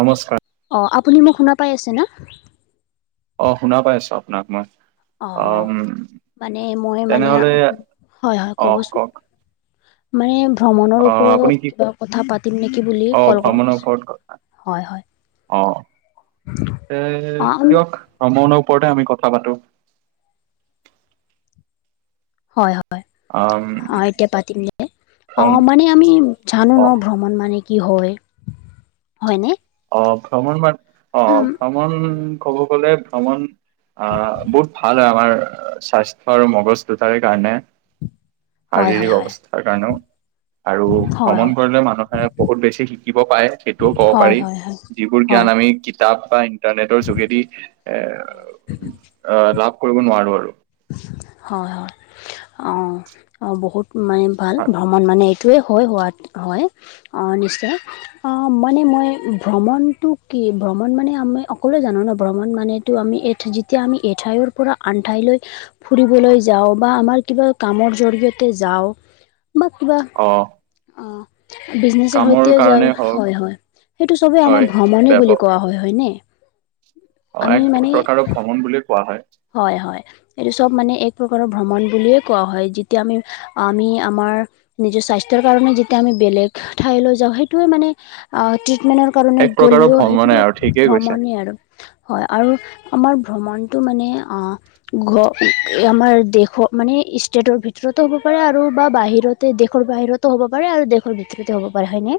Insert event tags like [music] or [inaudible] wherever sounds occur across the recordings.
নমস্কাৰ অ', আপুনি মোক শুনা পাই আছে ন অ', শুনা পাই আছো আপোনাক মই অ', অম মানে মই মানে তেনেহলে হয় হয় অ ক'বচোন কওক মানে ভ্ৰমণৰ অ ওপৰত আপুনি কি কিবা কথা পাতিম নেকি বুলি অ ভ্ৰমণৰ ওপৰত ক- হয় হয়। অ', এ অ দিয়ক ভ্ৰমণৰ ওপৰতে আমি কথা পাতো হয় হয়। আম হয় অ এতিয়া পাতিম দ অ ভ্ৰম মানে আমি জানো ন অ ভ্ৰমণ মানে কি হয় হয়নে অ', ভ্ৰমণ ম অ ভ্ৰমণ কব গলে ভ্ৰমণ আহ বহুত ভাল হয় আমাৰ স্বাইটছি আৰু মগজ দুটাৰ কাৰণে [inaudible] শাৰীৰিক হয় অৱস্থাৰ কাৰণেও আৰু হয় ভ্ৰমণ কৰিলে মানুহে বহুত বেছি শিকিব পায় সেইটোও কব হয় হয় হয় পাৰি যিবোৰ হয় জ্ঞান আমি কিতাপ বা ইন্টাৰনেটৰ যোগেদি এ হয় অ', লাভ কৰিব নোৱাৰো আৰু হয় হয়, অ অ', বহুত মানে ভাল মন মানে এইটোৱেই হয়, হোৱাত হয় নিশ্চয় অ', মানে মই ভ্ৰমণটো কি? ভ্ৰমণ মানে আমি সকলোৱে জানো ন' ভ্ৰমণ মানে টো আমি যেতিয়া, আমি এঠাইৰ পৰা আন ঠাইলৈ ফুৰিবলৈ যাওঁ, বা আমাৰ কিবা কামৰ জৰিয়তে যাওঁ, বা কিবা অঁ', অ', বিজনেচৰ সৈতেও যাওঁ কাৰণে হওক হয় হয় সেইটো চবেই হয় আমাৰ ভ্ৰমণে বুলি ব্যাপক কোৱা হয়, হয়নে? অ', আমি এক মানে প্ৰকাৰৰ ভ্ৰমণ বুলিয়ে কোৱা হয়। হয় হয়, এইটো চব মানে এক প্ৰকাৰৰ ভ্ৰমণ বুলিয়ে কোৱা হয়, যেতিয়া আমি আমি, আমাৰ নিজৰ স্বাস্থ্যৰ কাৰণে যেতিয়া আমি বেলেগ ঠাইলৈ যাওঁ সেইটোোৱে মানে অ', ট্ৰিটমেন্টৰ কাৰণে এক প্ৰকাৰৰ গ'লেও ভ্ৰমণে সেইটোও আৰু ঠিকেই কৈছে ভ্ৰমণেই আৰু। হয়, আৰু আমাৰ ভ্ৰমণটো মানে অ ঘৰ, আমাৰ দেশৰ মানে ষ্টেটৰ ভিতৰতো হ'ব পাৰে আৰু বা বাহিৰতে দেশৰ বাহিৰত হ'ব পাৰে আৰু দেশৰ ভিতৰতেও হ'ব পাৰে হয়নে?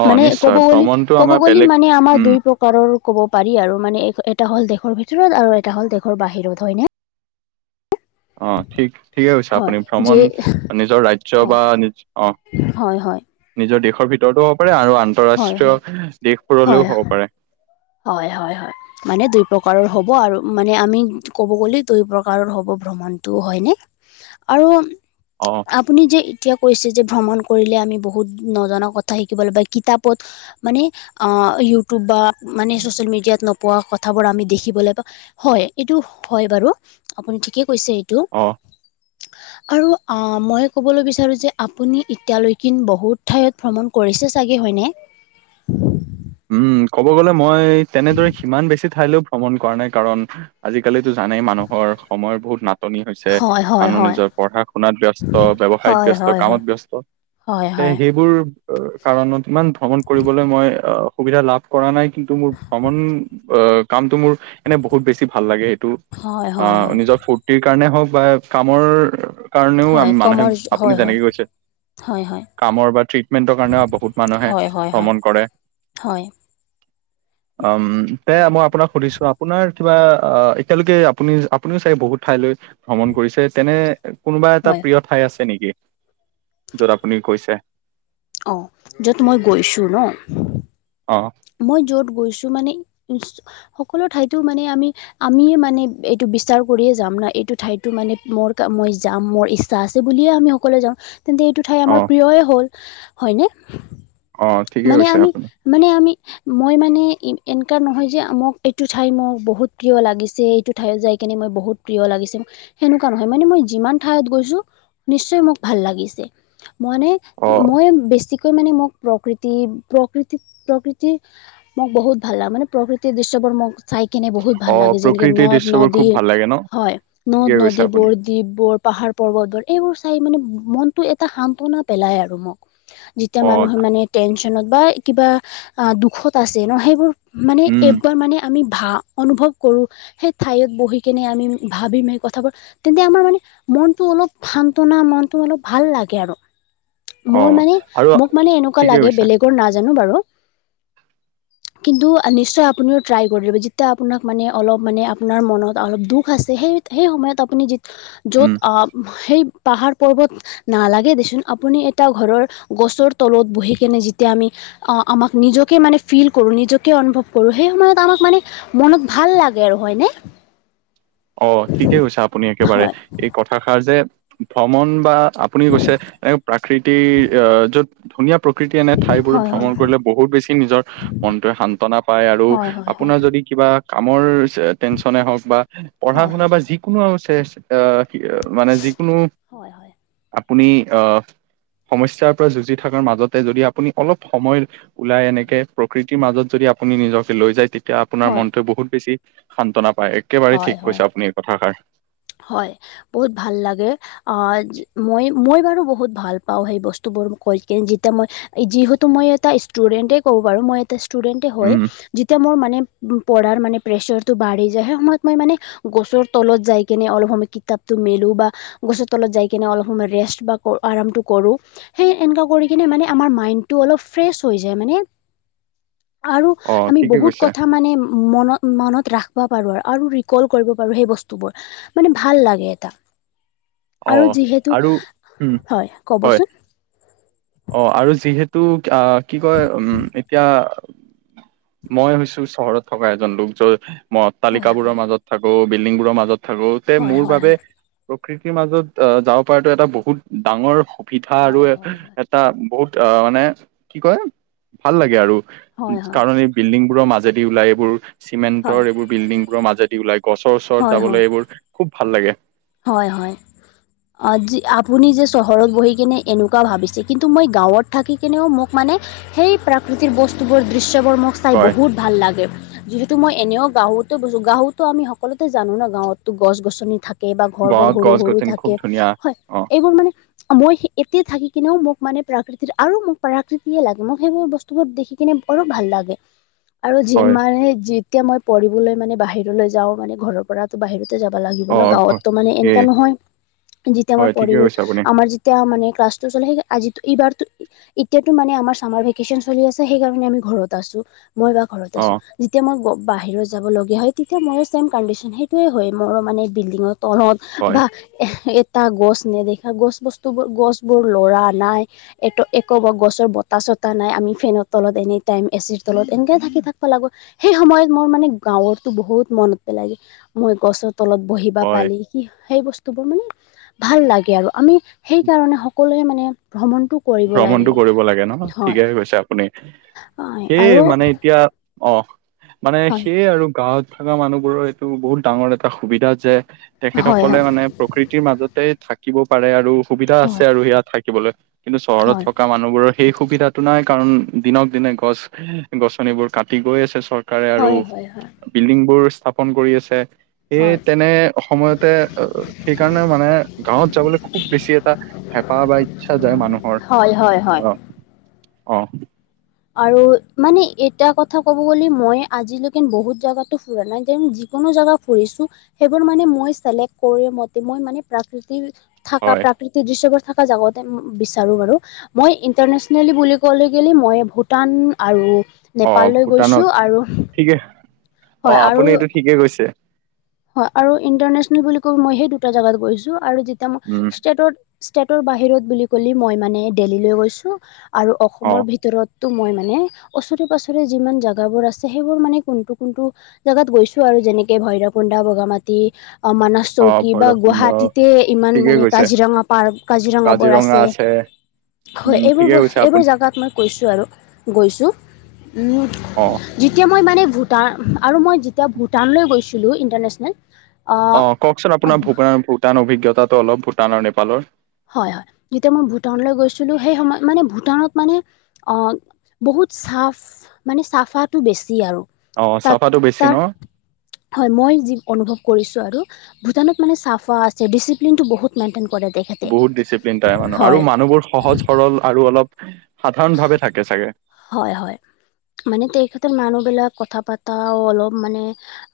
অ মানে ক'ব নিশ্চয় গ'লে, ভ্ৰমণটো ক'ব আমাৰ গ'লে বেলেগ মানে আমাৰ উম দুই প্ৰকাৰ ৰ ক'ব পাৰি আৰু মানে এটা হ'ল দেশৰ ভিতৰত আৰু এটা হ'ল দেশৰ বাহিৰত হয়নে? অ ঠিক ঠিকে কৈছে হয় আপুনি, যি ভ্ৰমণ নিজৰ ৰাজ্য হয় বা নিজৰ অ হয়, হয়। নিজৰ দেশৰ ভিতৰতো হ'ব পাৰে আৰু হয় হয় আন্তঃৰাষ্ট্ৰীয় হয় দেশবোৰলৈও হ'ব পাৰে। হয়, হয়, হয়। মানে দুই প্ৰকাৰৰ হ'ব আৰু মানে আমি ক'ব গ'লে দুই প্ৰকাৰৰ হ'ব ভ্ৰমণটোও হয়নে? আৰু অ'। আপুনি যে এতিয়া কৈছে, যে ভ্ৰমণ কৰিলে আমি বহুত নজনা কথা শিকিব পায় কিতাপত মানে ইউটিউব বা মানে চ'চিয়েল মেডিয়াত নোপোৱা কথাবোৰ আমি দেখিবলৈ পাওঁ হয়, এইটো হয় বাৰু, আপুনি ঠিকে কৈছে টো অ আৰু মই ক'বলৈ বিচাৰোঁ, যে আপুনি এতিয়ালৈক বহুত ঠাইত ভ্ৰমণ কৰিছে চাগে হয়নে? উম, ক'ব গলে মই তেনেদৰে সিমান বেছি ঠাইলৈও ভ্ৰমণ কৰা নাই কাৰণ আজি কালিটো জানেই মানুহৰ সময় বহুত নাটনি হৈছে হয় হয় মানুহ হয় নিজৰ পঢ়া শুনাত ব্যস্ত, ব্যৱসায়ত হয় ব্যস্ত, হয় হয় কামত ব্যস্ত। হয় এ হয় সেইবোৰ কাৰণত ইমান ভ্ৰমণ কৰিবলৈ মই অ' সুবিধা লাভ কৰা নাই, কিন্তু মোৰ ভ্ৰমণ কামটো মোৰ এনে বহুত বেছি ভাল লাগে এইটো, হয় হয় আহ হয় নিজৰ ফু ফূৰ্তি কাৰণে হওক বা কামৰ কাৰণেও হয় মানুহে কমৰ হয় আপুনি হয় যেনেকে গৈছে হয় হয় কামৰ বা ট্ৰিটমেন্টৰ কাৰণে বহুত মানুহে হয় হয় হয় ভ্ৰমণ কৰে। হয়। অ', তেনে মই আপোনাক সুধিছো আপোনাৰ কিবা, আহ এতিয়ালৈকে আপুনি আপুনিও চাগে বহুত ঠাইলৈ ভ্ৰমণ কৰিছে, তেনে কোনোবা এটা হয় প্ৰিয় ঠাই আছে নেকি? য'ত আপুনি গৈছে? অঁ, য'ত মই গৈছোঁ ন' অ'। মই য'ত গৈছোঁ মানে সকলো ঠাইতো মানে আমি আমিয়ে মানে এইটো বিছাৰ কৰিয়ে যাম ন' এইটো ঠাইতো মানে মোৰ মই যাম মোৰ ইচ্ছা আছে বুলিয়ে আমি সকলোৱে যাওঁ, তেন্তে এইটো ঠাই অ আমাৰ প্ৰিয়য়ে হ'ল হয়নে? অ ঠিকে মানে কৈছে আমি, আপুনি মানে আমি মই মানে এনেকোৱা নহয়, যে মোক এইটো ঠাই মোক বহুত প্ৰিয় লাগিছে, এইটো ঠাইত যাই কিনে মই বহুত প্ৰিয় লাগিছে, তেনেকুৱা নহয় মানে মই যিমান ঠাইত গৈছো নিশ্চয় মোক ভাল লাগিছে। মানে অ মই, বেছিকৈ মানে মোক প্ৰকৃ প্ৰকৃতি, প্ৰকৃতি মোক বহুত ভাল লাগে। মানে প্ৰকৃতিৰ দৃশ্যবোৰ মোক চাই কিনে বহুত ভাল অ লাগে, যেনেকে প্ৰকৃতিৰ দৃশ্যবোৰ খুব নদ-নদী ভাল লাগে ন হয়, ঠিকে কৈছে নদ-নদী আপুনি বোৰ দ্বীপবোৰ, পাহাৰ-পৰ্বতবোৰ, এইবোৰ চাই মানে মনতো এটা সান্তনা পেলাই আৰু মোক যেতিয়া অ মানুহৰ মানে টেনচনত বা কিবা দুখত আছে ন সেইবোৰ মানে উম এইবোৰ মানে আমি ভা অনুভৱ কৰো সেই ঠাইত বহি কেনে আমি ভাবিম সেই কথাবোৰ তেন্তে আমাৰ মানে মনটো অলপ সান্তনা, মনটো অলপ ভাল লাগে আৰু অ মোৰ মানে, আৰু মোক মানে এনেকুৱা ঠিকে লাগে কৈছে বেলেগৰ নাজানোঁ বাৰু কিন্তু নিশ্চয় আপুনিও ট্ৰাই কৰি দিব, যেতিয়া আপোনাক মানে অলপ মানে আপোনাৰ মনত অলপ দুখ আছে সেই সেই সময়ত আপুনি যেতিয়া উম য'ত আহ সেই পাহাৰ-পৰ্বত নালাগে দেচোন, আপুনি এটা ঘৰৰ গছৰ তলত বহি কিনে যেতিয়া আমি আমাক নিজকে মানে ফিল কৰো। নিজকে অনুভৱ কৰোঁ। সেই সময়ত আমাক মানে মনত ভাল লাগে আৰু হয়নে! অ', ঠিকেই কৈছে আপুনি একেবাৰে, হয় এই কথাষাৰ যে ভ্ৰমণ বা আপুনি কৈছে এ প্ৰাকৃতিৰ আহ্ য'ত ধুনীয়া প্ৰকৃতিৰ এনে ঠাইবোৰত হয় হয় ভ্ৰমণ কৰিলে বহুত বেছি নিজৰ মনটোৱে শান্তনা পায় আৰু হয় হয় হয় আপোনাৰ যদি কিবা কামৰ টেনচনে হওঁক বা পঢ়া হয় হয় শুনা বা যিকোনো টে অ', কি মানে যিকোনো- হয় হয় হয় আপুনি অ', সমস্যাৰ পৰা যুঁজি থকাৰ মাজতে যদি আপুনি অলপ সময়- ওলাই এনেকে প্ৰকৃতিৰ মাজত যদি আপুনি নিজকে লৈ যায়, তেতিয়া আপোনাৰ হয় মনটো বহুত বেছি- শান্তনা পায়, একেবাৰেই হয় ঠিক হয় কৈছে আপুনি এই কথাষাৰ। হয়, বহুত ভাল লাগে অ'। মই, মই বাৰু বহুত ভাল পাওঁ সেই বস্তু বোৰ, কৈ কিনে যেতিয়া মই- যিহেতু মই এটা ষ্টুডেন্টে কব পাৰোঁ, মই এটা ষ্টুডেন্টে হয়। উম যেতিয়া মোৰ মানে পঢ়াৰ মানে প্ৰেচাৰটো বাঢ়ি যায়, সেই সময়ত মই মানে গছৰ তলত যায়- তেনে অলপ সময় কিতাপটো মেলো বা গছৰ তলত যাই কেনে অলপ সময় ৰেষ্ট বা আৰামটো কৰোঁ। সেই এনেকা কৰি কিনে মানে আমাৰ মাইণ্ডটো অলপ ফ্ৰেচ হৈ যায় মানে। আৰু অ আমি ঠিকে বহুত কৈছে কথা মানে। মনত, মনত ৰাখিব পাৰোঁ আৰু, আৰু ৰিকল কৰিব পাৰোঁ সেই বস্তুবোৰ। মানে ভাল লাগে এটা। অ আৰু যিহেতু, আৰু উম হয় হয় ক'বচোন। অ', আৰু যিহেতু আহ্ কি কয়। উম্ এতিয়া- মই হৈছোঁ চহৰত থকা এজন লোক। য'ত মই হয় হয় অট্টালিকাবোৰৰ মাজত- থাকোঁ, বিল্ডিং বোৰৰ মাজত থাকোঁ। তে হয় মোৰ হয় বাবে প্ৰকৃত- মাজত অ', যাব পৰাটো এটা বহুত ডাঙৰ সুবিধা আৰু- হয় হয় হয়। এটা বহুত অ', মানে কি কয়, ভাল লাগে আৰু হয় হয় কাৰণ এই- বিল্ডিং বোৰৰ মাজেদি ওলাই এইবোৰ- চিমেণ্টৰ হয় এইবোৰ বিল্ডিংবোৰৰ মাজেদি ওলাই। গছৰ ওচৰত হয় হয় যাবলৈ এইবোৰ খুব ভাল লাগে। হয় হয়, আজি আপুনি- চহৰত বহি কিনে এনেকুৱা ভাবিছে, কিন্তু মই গাঁৱত থাকি কিনেও মোক মানে- সেই প্ৰাকৃতিৰ বস্তুবোৰ দৃশ্যবোৰ মোক চাই হয় বহুত ভাল লাগে। যিহেতু মই এনেও গাঁৱতে বজো, গাঁৱতো আমি সকলোতে জানোঁ ন। গাঁৱতো গছ-গছনি থাকে। থাকে বা ঘৰ বোৰ গাঁৱত সৰু গছ সৰু গছনি খুব থাকে, ধুনীয়া হয় অ এইবোৰ মানে। মই এতিয়া থাকি কিনেও মোক মানে প্ৰাকৃতিৰ আৰু মোক প্ৰাকৃতিয়ে লাগে মোক সেইবোৰ বস্তু- বস্তু দেখি কিনে বৰো ভাল লাগে। আৰু হয় যিমানে যেতিয়া মই পঢ়িবলৈ মানে বাহিৰলৈ যাওঁ মানে, ঘৰৰ পৰা- বাহিৰতে যাব লাগিব ন, অ' ঘ গাঁৱতো মানে এ এনেকা নহয়, যেতিয়া মই হয় ঠিকে পঢ়িবলে কৈছে আপুনি যেতিয়া আমাৰ- এতিয়া মানে ক্লাছটো চলে, সেই আজি এইবাৰো- এতিয়াতো মানে আমাৰ চামাৰ ভেকেচন চলি আছে। সেই কাৰণে আমি ঘৰত আছো, মই বা ঘৰত আছো। অ' যেতিয়া মই বাহিৰত যাবলগীয়া হয়। তেতিয়া মোৰো চছেম কণ্ডিশ্যন সেইটোৱেই হয় মোৰো মানে বিল্ডিঙত তলত হয় বা এটা গছ নেদেখা গছ বস্তুবোৰ গছ বোৰ ল'ৰা নাই। একো গছৰ বতাহ, চতাহ নাই আমি ফেনৰ তলত এনি টাইম এচিৰ তলত এনেকে থাকি, থাকিব লাগো। সেই সময়ত মোৰ মানে গাঁৱতো বহুত মনত পেলাই যে মই গছৰ তলত বহি বা হয় পালি কি সেই বস্তুবোৰ মানে ভাল লাগে আৰু আমি সেইকাৰণে সকলোৱে মানে ভ্ৰমণটোক ভ্ৰমণতটো কৰিব লাগে নহ ঠিকে গৈছে আপুনি হয় সেই আৰু মানে এতিয়া অ, মানে হয় সেইয় আৰু গাঁৱত থকা মানুহবোৰৰ এইটো বহুত ডাঙৰ এটা সুবিধা যে হয় হয় তেখেতসকলে মানে প্ৰকৃতিৰ মাজতে থাকিব পাৰে আৰু সুবিধা আছে হয় আৰু সেয়া থাকিবলৈ কিন্তু চহৰত হয় থকা মানুহবোৰৰ সেই সুবিধাতটো নাই কাৰণ দিনক দিনে গছ-গছনিবোৰ কাটি গৈ আছে চৰকাৰ। চৰকাৰে আৰু হয় হয় বিল্ডিং বোৰ স্থাপন কৰি আছে। এই হয় তেনে সময়তে সেইকাৰণে মানে গাঁৱত যাবলৈ খুব বেছি এটা হেঁপাহ বা ইচ্ছা যায় মানুহৰ হয় হয় হয় হয় আহ, অ'। আৰু মানে এটা কথা ক'ব গ'লে মই আজিলৈকে বহুত জাগগাতো ফুৰা নাই যিকোনো জাগগা ফুৰিছো সেইবোৰ মানে মই চ ম মই মানে প্ৰাকৃতি থ হয় প্ৰীতি দৃশ্য থকা জাগাতে বিচাৰো বাৰু মই ইন্টাৰনেচনেলি বুলি কলে মই ব টান আৰু অ নেপাললৈ গৈছো ভূটানত আৰু ঠিকে অ হয় আৰু আপুনি এইটো ঠিকে কৈছে হয় আৰু ইন্টাৰনেচনেল বুলি ক মই সেই দুটা জেগাত গৈছো, আৰু যেতিয়া মই উম ষ্টেটত ষ্টেটৰ বাহিৰত বুলি ক'লে মই মানে দেল্হীলৈ গৈছো, আৰু অ অসমৰ ভিতৰত তো মই মানে, ওচৰে পাছৰে যিমান জোগাবোৰ আছে সেইবোৰ মানে কোনটো-কোনটো জাগাত গৈছো আৰু যেনেকে ভৈৰকুন্দা, বগামাটি, আ, মানস অ চৌকী বা ভৈৰৱকুণ্ড গুৱাহাটীতে ইমান ঠিকে মানে কৈছে কাজিৰঙা পাৰ, কাজিৰঙাবোৰ আছে। হয়, উম এইবোৰ ঠিকে ব, কৈছে এইবোৰ আপুনি জাগাত মই কৈছো আৰু, গৈছো, উম। অ'। যেতিয়া মই মানে ভূটা আৰু মই যেতিয়া ভূটানলৈ গৈছিলোঁ, ইণ্টাৰনেশ্যনেল। অ, কওকচোন আপোনাৰ ভূপ এ-ভূটান অভিজ্ঞতাটো অলপ ভূটান আৰু নেপালৰ। হয়-হয়, যেতিয়া মই ভূটানলৈ গৈছিলোঁ সেই সময়ত মানে ভূটানত মানে অ, বহুত চাফ মানে চাফাটো বেছি আৰু। অ চাফাটো বেছি তাত-তাৰ ন হয়, মই যি অনুভৱ কৰিছো আৰু। ভূটানত মানে চাফা আছে, ডিচিপ্লিনটো বহুত মেইনটেইন কৰে তেখে বহুত ডিচিপ্লিন তাৰে মানুহ, আৰু মানুহবোৰ সহজ-সৰল আৰু অলপ সাধাৰণ ভাৱে থাকে চাগে। হয়-হয়, মানে তেইখতে মানুহবিলাক কথা পতা অলপ মানে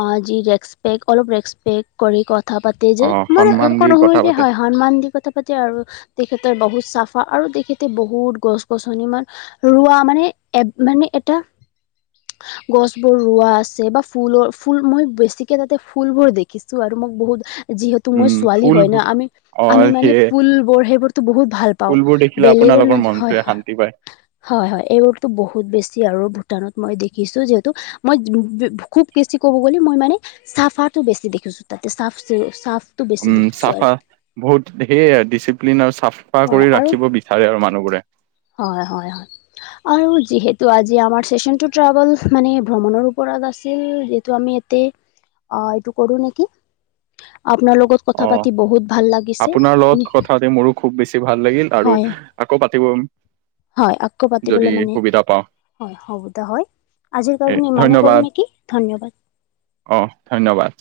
অ, যি ৰেকচপেক্ট অলপ ৰেকচপেক্ট কৰি কথা পাতে অ যে, মানে সন্মান এনেকুৱা দি নহলে কথা যে পাতে হয় হন্মান দি কথা পাতি আৰু তেখেতে বহুত চাফা, আৰু তেখেতে বহুত গছ-গছনি মান ৰোৱা মানে, এব মানে এটা [unintelligible] গছ বোৰ ৰোৱা আছে বা ফুলৰ, ফুল মই বেছিকে তাতে ফুলবোৰ দেখিছো আৰু মোক বহুত যিহেতু মই উম ছোৱালী ফুল হয় ন, অ আমি-আমি মানে সেয়ে পুলবোৰ সেইবোৰতো বহুত ভাল পাও, ফুলবোৰ দেখিলে বেলেগৰ আপোনালোকৰ মনটোৱে [unintelligible] শান্তি পায় হয়-হয়। এইবোৰতো বহুত বেছি আৰু ভূটানত মই দেখিছোঁ, যিহেতু মই [inaudible] খুব বেছি কব গ'লে মই মানে চাফাটো বেছি দেখিছো তাতে, চাফ-চ-চাফ উম, চাফা বহুত সেয়ে ডিচিপ্লিন আৰু চাফা কৰি ৰাখিব বিচাৰে আৰু মানুহবোৰে। হয়-হয়-হয়। আৰু যিহেতু আজি আমাৰ চেচন তো ট্ৰেভেল, মানে ভ্ৰমণৰ ওপৰত আছিল যিহেতু আমি এত তে অ, এইটো কৰো নেকি, আপোনাৰ লগত কথা অ, পাতি বহুত ভাল লাগিছে আপোনাৰ লগত কথা পাতি মোৰো খুব বেছি ভাল লাগিল, আৰু হয় আকৌ পাতিবম। হয়, আকৌ পাতিবলৈ মানে। পাওঁ হয় হ'ব দে হয়। আজিৰ এ কাৰণে ইমানেই কৰো ধন্যবাদ নেকি, ধন্যবাদ। অ', ধন্যবাদ।